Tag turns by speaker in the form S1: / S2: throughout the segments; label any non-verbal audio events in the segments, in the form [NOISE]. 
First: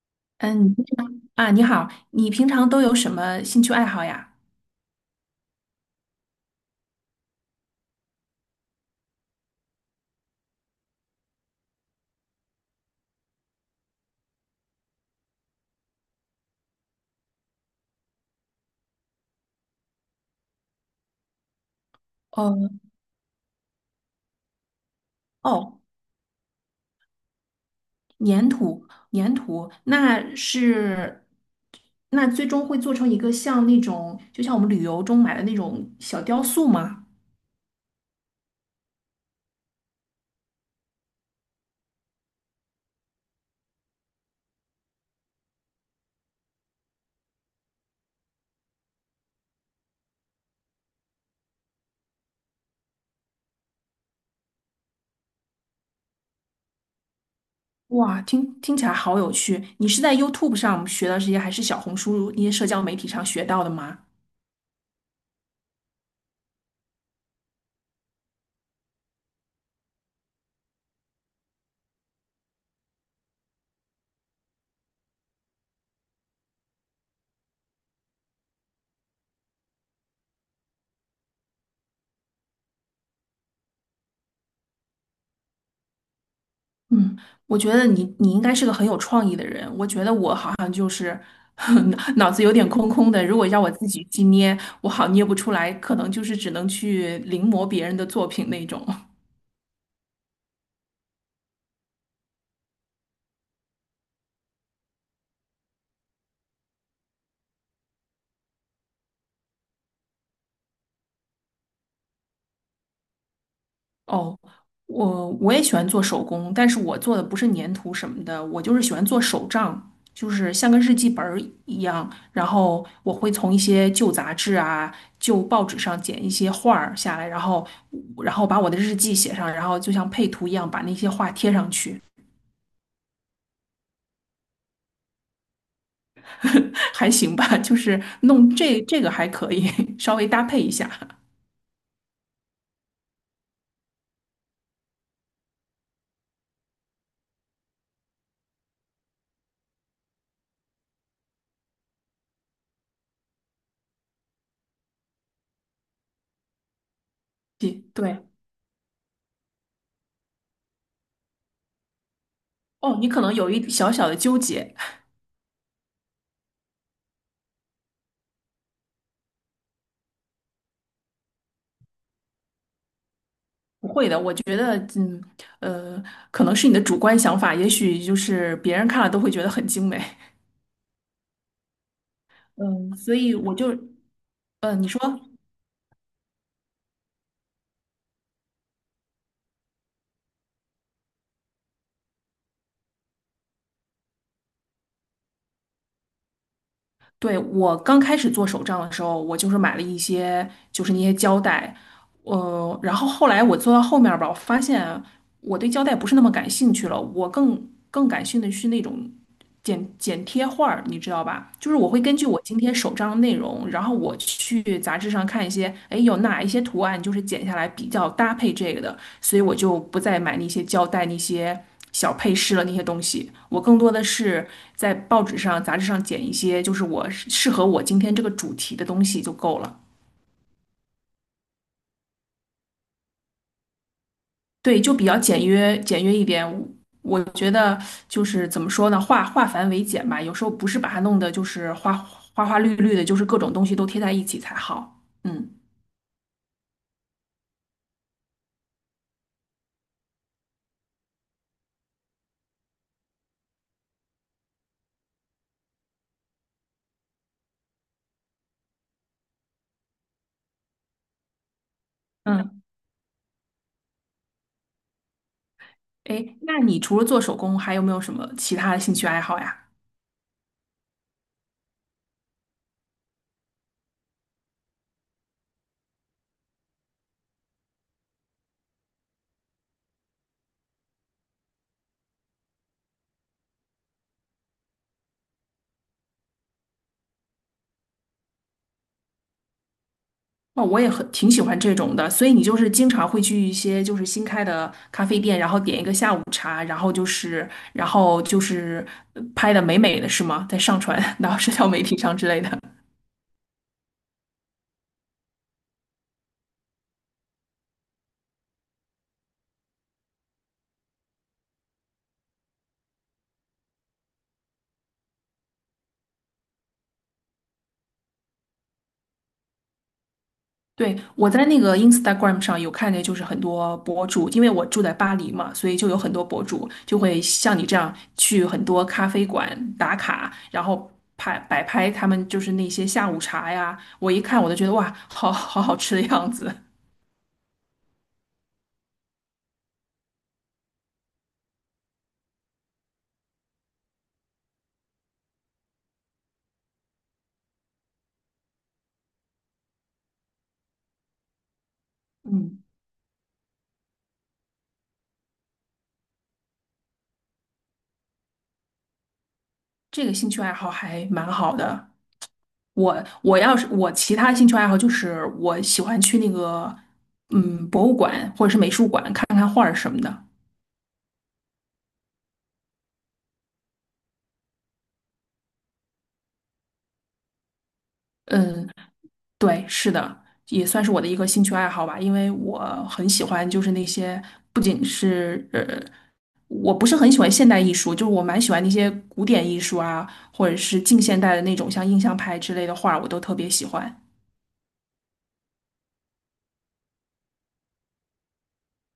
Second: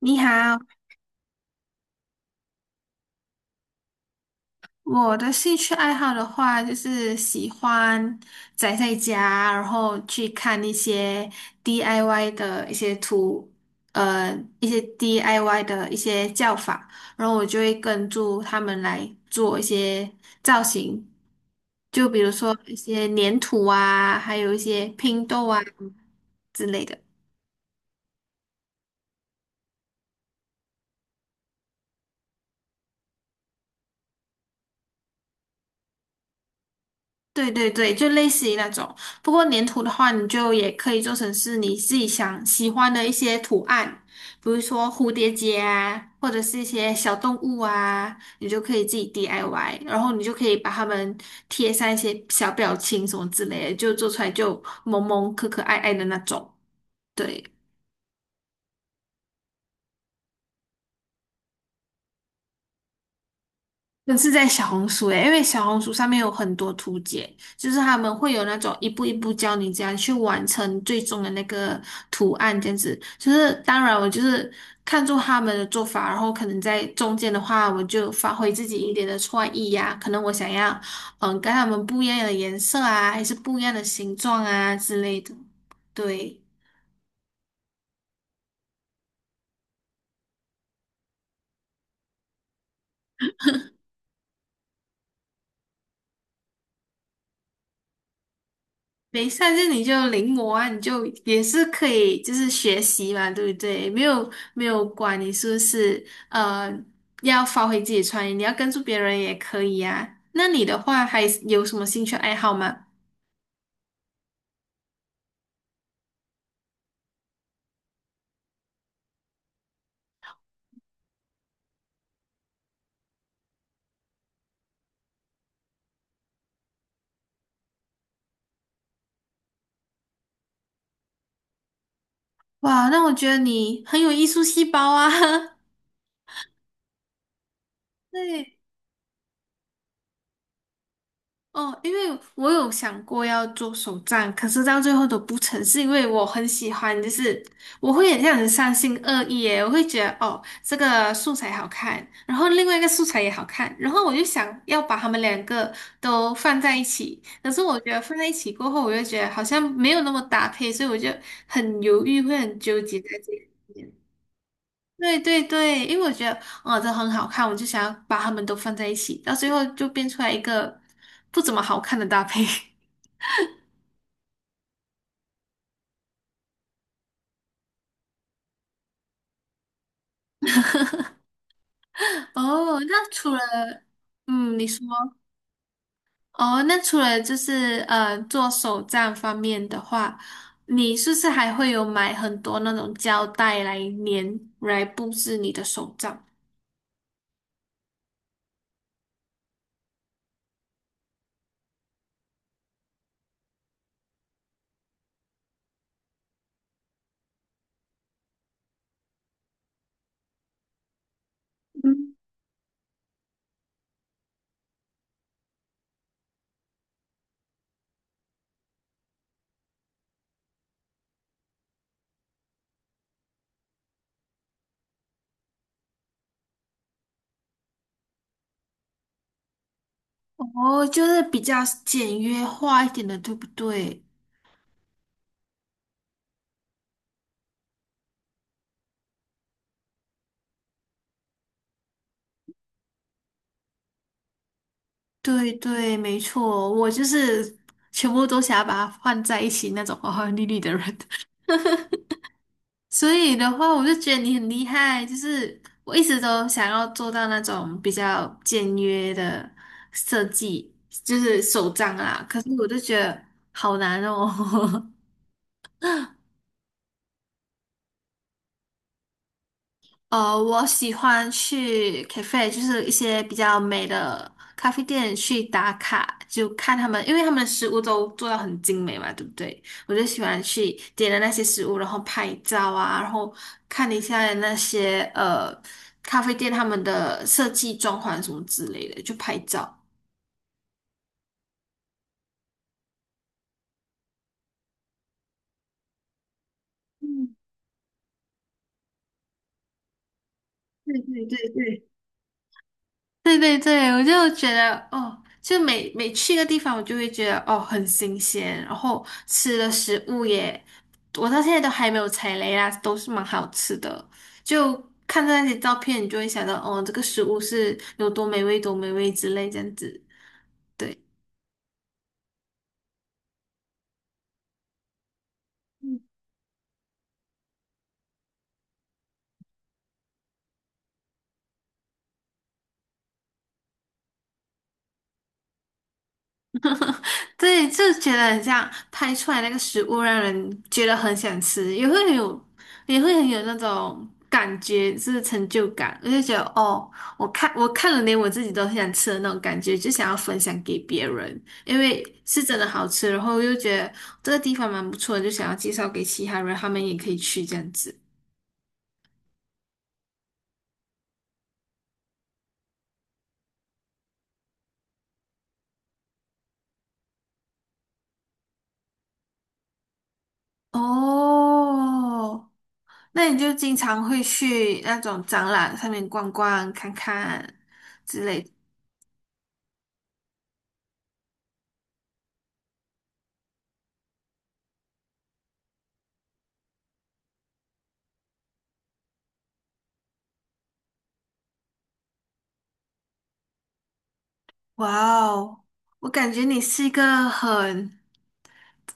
S1: 你好。
S2: 嗯，你好，你平常都有什么兴趣爱好呀？
S1: 我的兴趣爱好的话，就是喜欢宅在家，然后去看一些 DIY 的一些图，呃，一些 DIY 的一些叫法，然后我就会跟住他们来做一些造型，就比如
S2: 哦
S1: 说一些粘土啊，还有一些拼豆啊
S2: 哦，
S1: 之类的。
S2: 粘土，粘土，那最终会做成一个像那种，就像我们旅游中买的那种小雕塑吗？
S1: 对对对，就类似于那种。不过粘土的话，你就也可以做成是你自己想喜欢的一些图案，比如说蝴蝶结啊，或者是一些小动物啊，你就可以自己 DIY，然后你就可以把它们贴上一些小表情什么之类的，就做出来就萌萌可可爱爱的那种。对。
S2: 哇，听起来好有趣！你是在 YouTube 上学的这些，还是小红书那些社交媒体上学到的吗？
S1: 我是在小红书诶，因为小红书上面有很多图解，就是他们会有那种一步一步教你怎样去完成最终的那个图案，这样子。就是当然我就是看中他们的做法，然后可能在中间的话，我就发挥自己一点的创意呀、可能我想要跟他们不一样的颜色啊，还是不一样的形状啊之类的。对。
S2: 嗯，我觉得你应该是个很有创意的人，我觉得我好。[LAUGHS] 脑子有点空空的，如果让我自己去捏，我好捏不出来，可能就是只能去临摹别人的作品那种。
S1: 没上就你就临摹啊，你就也是可以，就是学习嘛，对不对？没有没有管你是不是要发挥自己的创意，你要跟住别人也可以啊。那你的话还有什么兴趣爱好吗？
S2: 哦，我也喜欢做手工，但是我做的不是粘土什么的，我就是喜欢做手账，就是像个日记本儿一样。然后我会从一些旧杂志啊、旧报纸上剪一些画儿下来，然后把我的日记写上，然后就像配图一样把那些画贴上去。
S1: 哇，那我觉得你很有艺术细胞啊。
S2: [LAUGHS] 还行吧，就是
S1: [LAUGHS]
S2: 弄
S1: 对。
S2: 这个还可以，[LAUGHS] 稍微搭配一下。
S1: 哦，因为我有想过要做手账，可是到最后都不成，是因为我很喜欢，就是我会很像很三心二意耶，我会觉得哦，这个素材好看，然后另外一个素材也好看，然后我就想要把它们两个都放在一起，可是我
S2: [LAUGHS]
S1: 觉得放
S2: 对，
S1: 在一起过后，我就觉得好像没有那么搭配，所以我就很犹豫，会很纠
S2: 哦，
S1: 结
S2: 你
S1: 在
S2: 可
S1: 这
S2: 能
S1: 里。
S2: 有一小小的纠结，
S1: 对对对，因为我觉得哦，这很好看，我就想要把它们都放在一起，到最后就变出来一个不怎么好看的搭配。[LAUGHS]
S2: 不会的，我觉得，呃，可能是你的主观想法，也许就是别人看了都会觉得很精美，
S1: 哦，
S2: 嗯，
S1: 那
S2: 所
S1: 除
S2: 以
S1: 了
S2: 我就，
S1: 嗯，你说
S2: 你说，
S1: 哦，那除了就是做手账方面的话，你是不是还会有买很多那种胶带来粘来布置你的手账？
S2: 对，我刚开始做手账的时候，我就是买了一些，就是那些胶带，然后后来我做到后面儿吧，我发现我对胶带不是那么感兴趣了，我更感兴趣的是那种剪贴画儿，你知道吧？就是我会
S1: 嗯，
S2: 根据我今天手账的内容，然后我去杂志上看一些，哎，有哪一些图案就是剪下来比较搭配这个的，所以我就不再买那些胶带、那些小配饰了那些东西。我更多的是在报纸上、杂志上剪一些，就是我适合我今天这个主题的东西就够了。
S1: 哦，就是比较简约化一点的，对不对？
S2: 对，就比较简约，简约一点。我觉得就是怎么说呢，化繁为简吧。有时候不是把它弄得就是花花绿绿的，就是各种东西都贴在一起才好。嗯
S1: 对对，没错，我就是全部都想要把它放在一起那种花花绿绿的人。所以的话，我就觉得你很厉害，就是我一直都想要做到那种比较简约的设计，就是手账啦。可是
S2: 嗯，
S1: 我就觉得好难哦。[LAUGHS]
S2: 哎，那你除了做手工，还有没有什么其他的兴趣爱好呀？
S1: 我喜欢去 cafe，就是一些比较美的咖啡店去打卡，就看他们，因为他们的食物都做到很精美嘛，对不对？我就喜欢去点了那些食物，然后拍照啊，然后看一下那些咖啡店他们的设计、装潢什么之类的，就拍照。
S2: 哦，我也挺喜欢这种的，所以你就是经常会去一些就是新开的咖啡店，然后点一个下午茶，然后就
S1: 嗯，
S2: 是然后就是拍的美美的是吗？在上
S1: 对
S2: 传
S1: 对
S2: 到 [LAUGHS]
S1: 对
S2: 社交媒
S1: 对
S2: 体上之类的。
S1: 对对对，我就觉得哦，就每每去一个地方，我就会觉得哦很新鲜，然后吃的食物也，我到现在都还没有踩雷啦，都是蛮好吃的。就看到那些照片，你就会想到哦，这个食物是有多美味，多美味之类这样子。
S2: 对，
S1: 对。
S2: 我在那个 Instagram 上有看见，就是很多博主，因为我住在巴黎嘛，所以就有很多博主就会像你这样去很多咖啡馆打卡，然后摆拍他们就是那些下午茶呀。我一看我就觉得哇，好好吃的样子。
S1: [LAUGHS] 对，就觉得很像拍出来那个食物，让人觉得很想吃，也会很有，那种感觉，就是成就感。我就觉得，哦，我看了，连我自己都很想吃的那种感觉，就想要分享给别人，因为是真
S2: 嗯，
S1: 的好吃，然后又觉得这个地方蛮不错的，就想要介绍给其他人，他们也可以去这样子。
S2: 这个兴趣爱好还蛮好的。我要是我其他兴趣爱好就是我喜欢去那个博物馆或者是美术馆看看画儿什么的。
S1: 哦，那你就经常会去那种展览上面逛逛、看看之类的。
S2: 嗯，对，是的，也算是我的一个兴趣爱好吧，因为我很喜欢，就是那些不仅是呃，我不是很喜欢现代艺术，就是我蛮喜欢那些古典艺术啊，或者是近现代的那种像印象派之类的画，我都特别喜欢。
S1: 哇哦，我感觉你是一个很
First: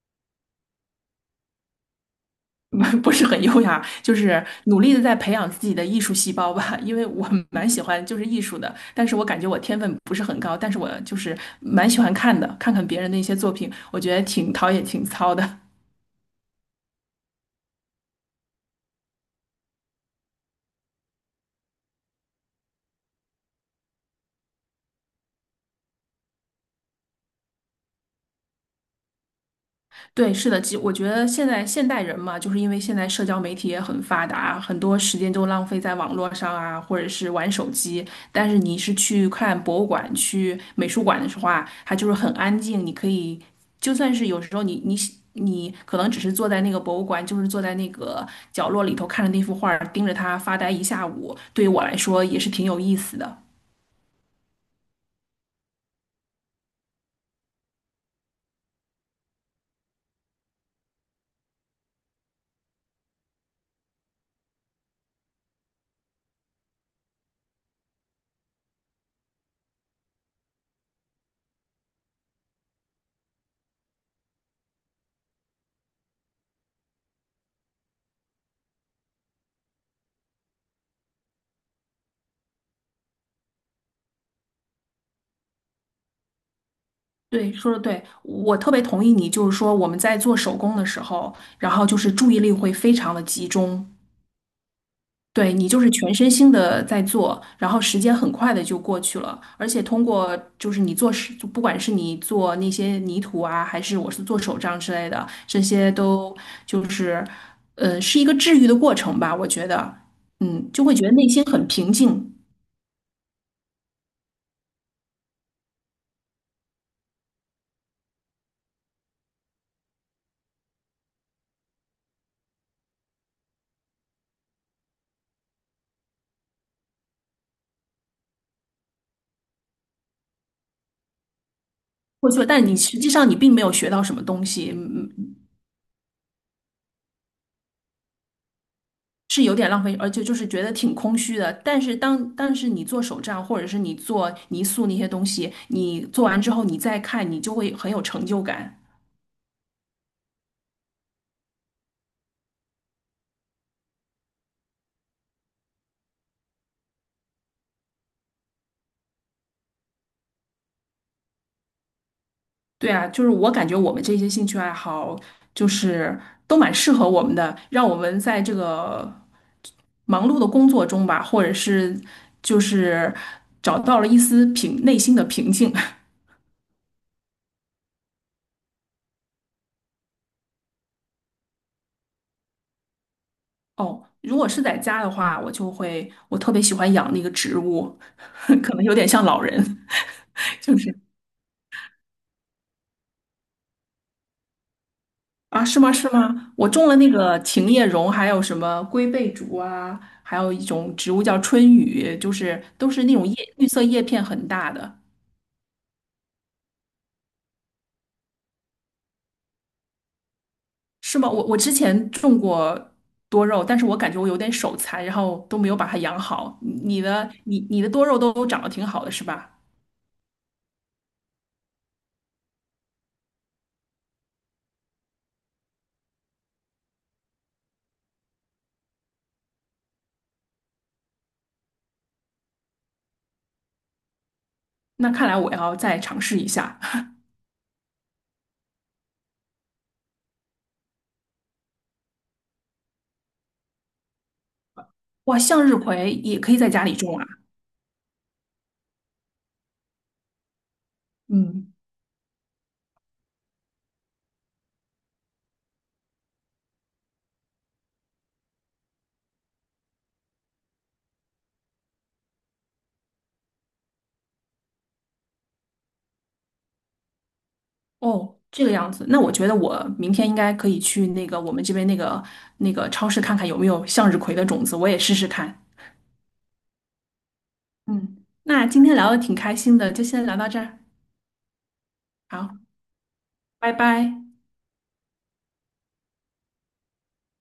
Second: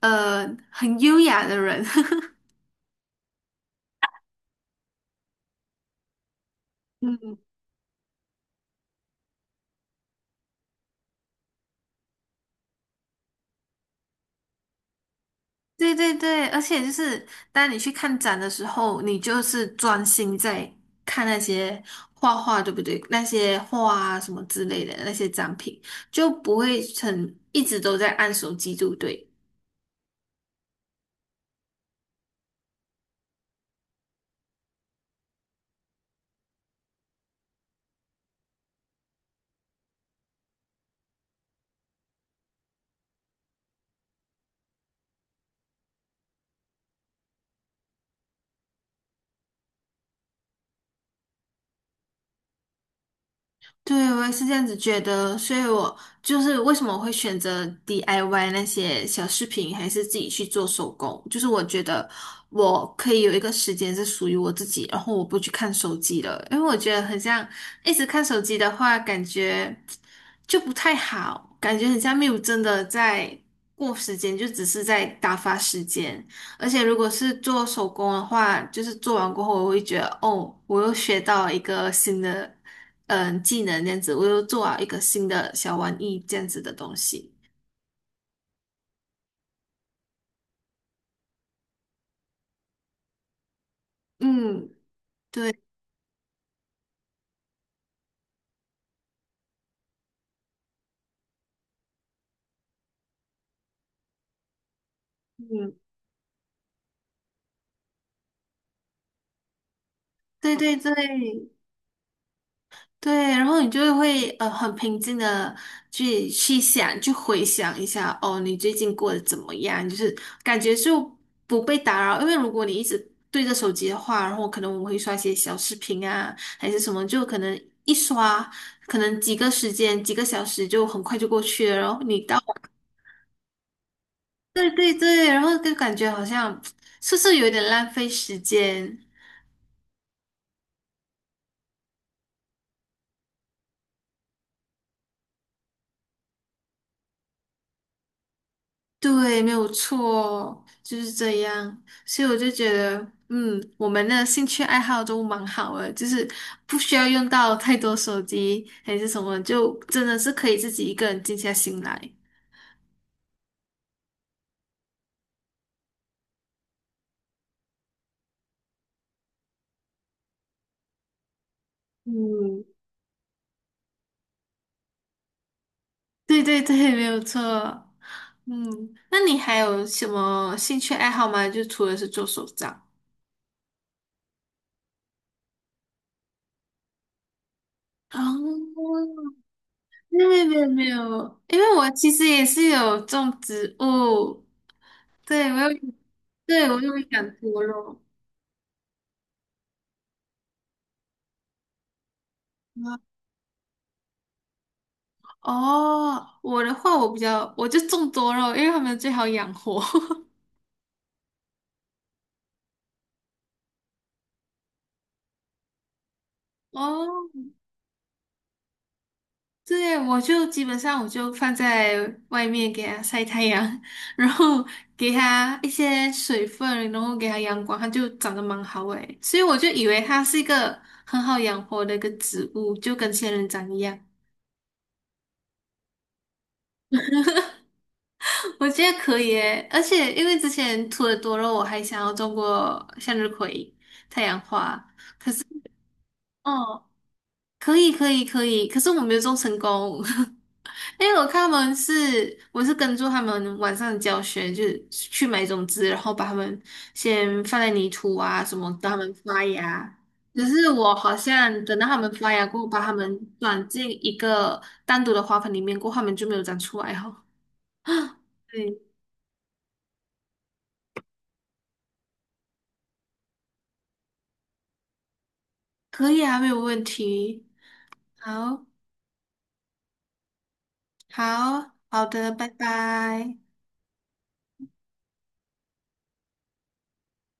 S1: 呃很优雅的人。[LAUGHS]
S2: [LAUGHS] 不是很优雅，就是努力的在培养自己的艺术细胞吧，因为我
S1: 嗯，
S2: 蛮喜欢就是艺术的，但是我感觉我天分不是很高，但是我就是蛮喜欢看的，看看别人的一些作品，我觉得挺陶冶情操的。
S1: 对对对，而且就是当你去看展的时候，你就是专心在看那些画画，对不对？那些画啊什么之类的那些展品，就不会很一直都在按手机，对不对？
S2: 对，是的，我觉得现在现代人嘛，就是因为现在社交媒体也很发达，很多时间都浪费在网络上啊，或者是玩手机。但是你是去看博物馆、去美术馆的时候啊，它就是很安静，你可以就算是有时候你可能只是坐在那个博物馆，就是坐在那个角落里头看着那幅画儿，盯着它发呆一下午，对于我来说也是挺有意思的。
S1: 对，我也是这样子觉得，所以我就是为什么我会选择 DIY 那些小饰品，还是自己去做手工，就是我觉得我可以有一个时间是属于我自己，然后我不去看手机了，因为我觉得很像一直看手机的话，感觉就不太好，感觉很像没有真的在过时间，就只是在打发时间。而且如果是做手工的话，就是做完过后，我会觉得哦，我又学到一个新的，技能这样子，我又做了一个新的小玩意这样子的东西。
S2: 对，说的对，我特别同意你，就是说我们在做手工的时候，然后就是注意力会非常的集中，
S1: 嗯，对，
S2: 对你就是全身心的在做，然后时间很快的就过去了，而且通过就是你做手，就不管是你做那些泥土啊，还是我是做手账之类的，这
S1: 嗯，
S2: 些都就是，是一个治愈的过程吧，我觉得，
S1: 对
S2: 嗯，
S1: 对
S2: 就
S1: 对
S2: 会觉得内心很平静。
S1: 对，然后你就会很平静的去想，去回想一下，哦，你最近过得怎么样？就是感觉就不被打扰，因为如果你一直对着手机的话，然后可能我们会刷一些小视频啊，还是什么，就可能一刷。可能几个时间、几个小时就很快就过去了，然后你
S2: 过
S1: 到
S2: 去了，但你实际上你并没有学到什么东
S1: 对
S2: 西。
S1: 对
S2: 嗯，
S1: 对，然后就感觉好像是不是有点浪费时间？
S2: 是有点浪费，而且就是觉得挺空虚的。但是但是你做手账，或者是你做泥塑那些东西，你做完之后你再看，你就会很有成就感。
S1: 对，没有错，就是这样。所以我就觉得，我们的兴趣爱好都蛮好的，就是不需要用到太多手机还是什么，就真的是可以自己一个人静下心来。
S2: 对啊，就是我感觉我们这些兴趣爱好就是都蛮适合我们的，让我们在这个忙碌的工作中吧，或者是就
S1: 嗯，
S2: 是找到了一丝内心的平静。
S1: 对对对，没有错。嗯，那你还有什么兴趣爱好吗？就除了是做手账。
S2: [LAUGHS] 哦，如果是在家的话，我就会我特别喜欢养那个植物，[LAUGHS] 可能有点像
S1: 哦，
S2: 老人。
S1: 没有没
S2: [LAUGHS]
S1: 有
S2: 就
S1: 没
S2: 是。
S1: 有，因为我其实也是有种植物，对
S2: 啊，
S1: 我有，
S2: 是吗？是吗？我种了那
S1: 养
S2: 个
S1: 多
S2: 琴叶
S1: 肉。
S2: 榕，还有什么龟背竹啊，还有一种植物叫春雨，就是都
S1: 啊，
S2: 是那种叶绿色叶片很大的，
S1: 哦，我的话我比较，我就种多肉，因为他们最好养活。
S2: 是吗？我之前种过多肉，但是我感觉我有点手残，然后都没有把它养好。你
S1: [LAUGHS]
S2: 你
S1: 哦，
S2: 的你你的多肉都长得挺好的，是吧？
S1: 对，我就基本上我就放在外面给它晒太阳，[LAUGHS] 然后给它一些水分，然后给它阳光，它就长得蛮好诶。所以我就以为它是一个很好养活的一个植物，就跟仙人掌一样。
S2: 那看来我要再尝试一下。
S1: [LAUGHS] 我觉得可以诶，而且因为之前土的多肉，我还想要种过向日葵、太阳花。
S2: [LAUGHS] 哇，向日葵也可以在家
S1: 哦，
S2: 里种啊。
S1: 可以，可以，可以，可是我没有种成功，[LAUGHS] 因为我看他
S2: 嗯。
S1: 们是，我是跟住他们晚上的教学，就是去买种子，然后把它们先放在泥土啊什么，让它们发芽。只是我好像等到它们发芽过后，把它们转进一个单独的花盆里面过后，它们就没有长出来哦。
S2: 哦，这个
S1: 对，
S2: 样子，那我觉得我明天应该可以去那个我们这边那个超市看看有没有向日葵的种子，我也试试看。
S1: 可以啊，没有问题。
S2: 嗯，
S1: 好。
S2: 那今天聊的挺开心的，就先聊到这儿，
S1: 好好的，拜
S2: 好，
S1: 拜。
S2: 拜拜。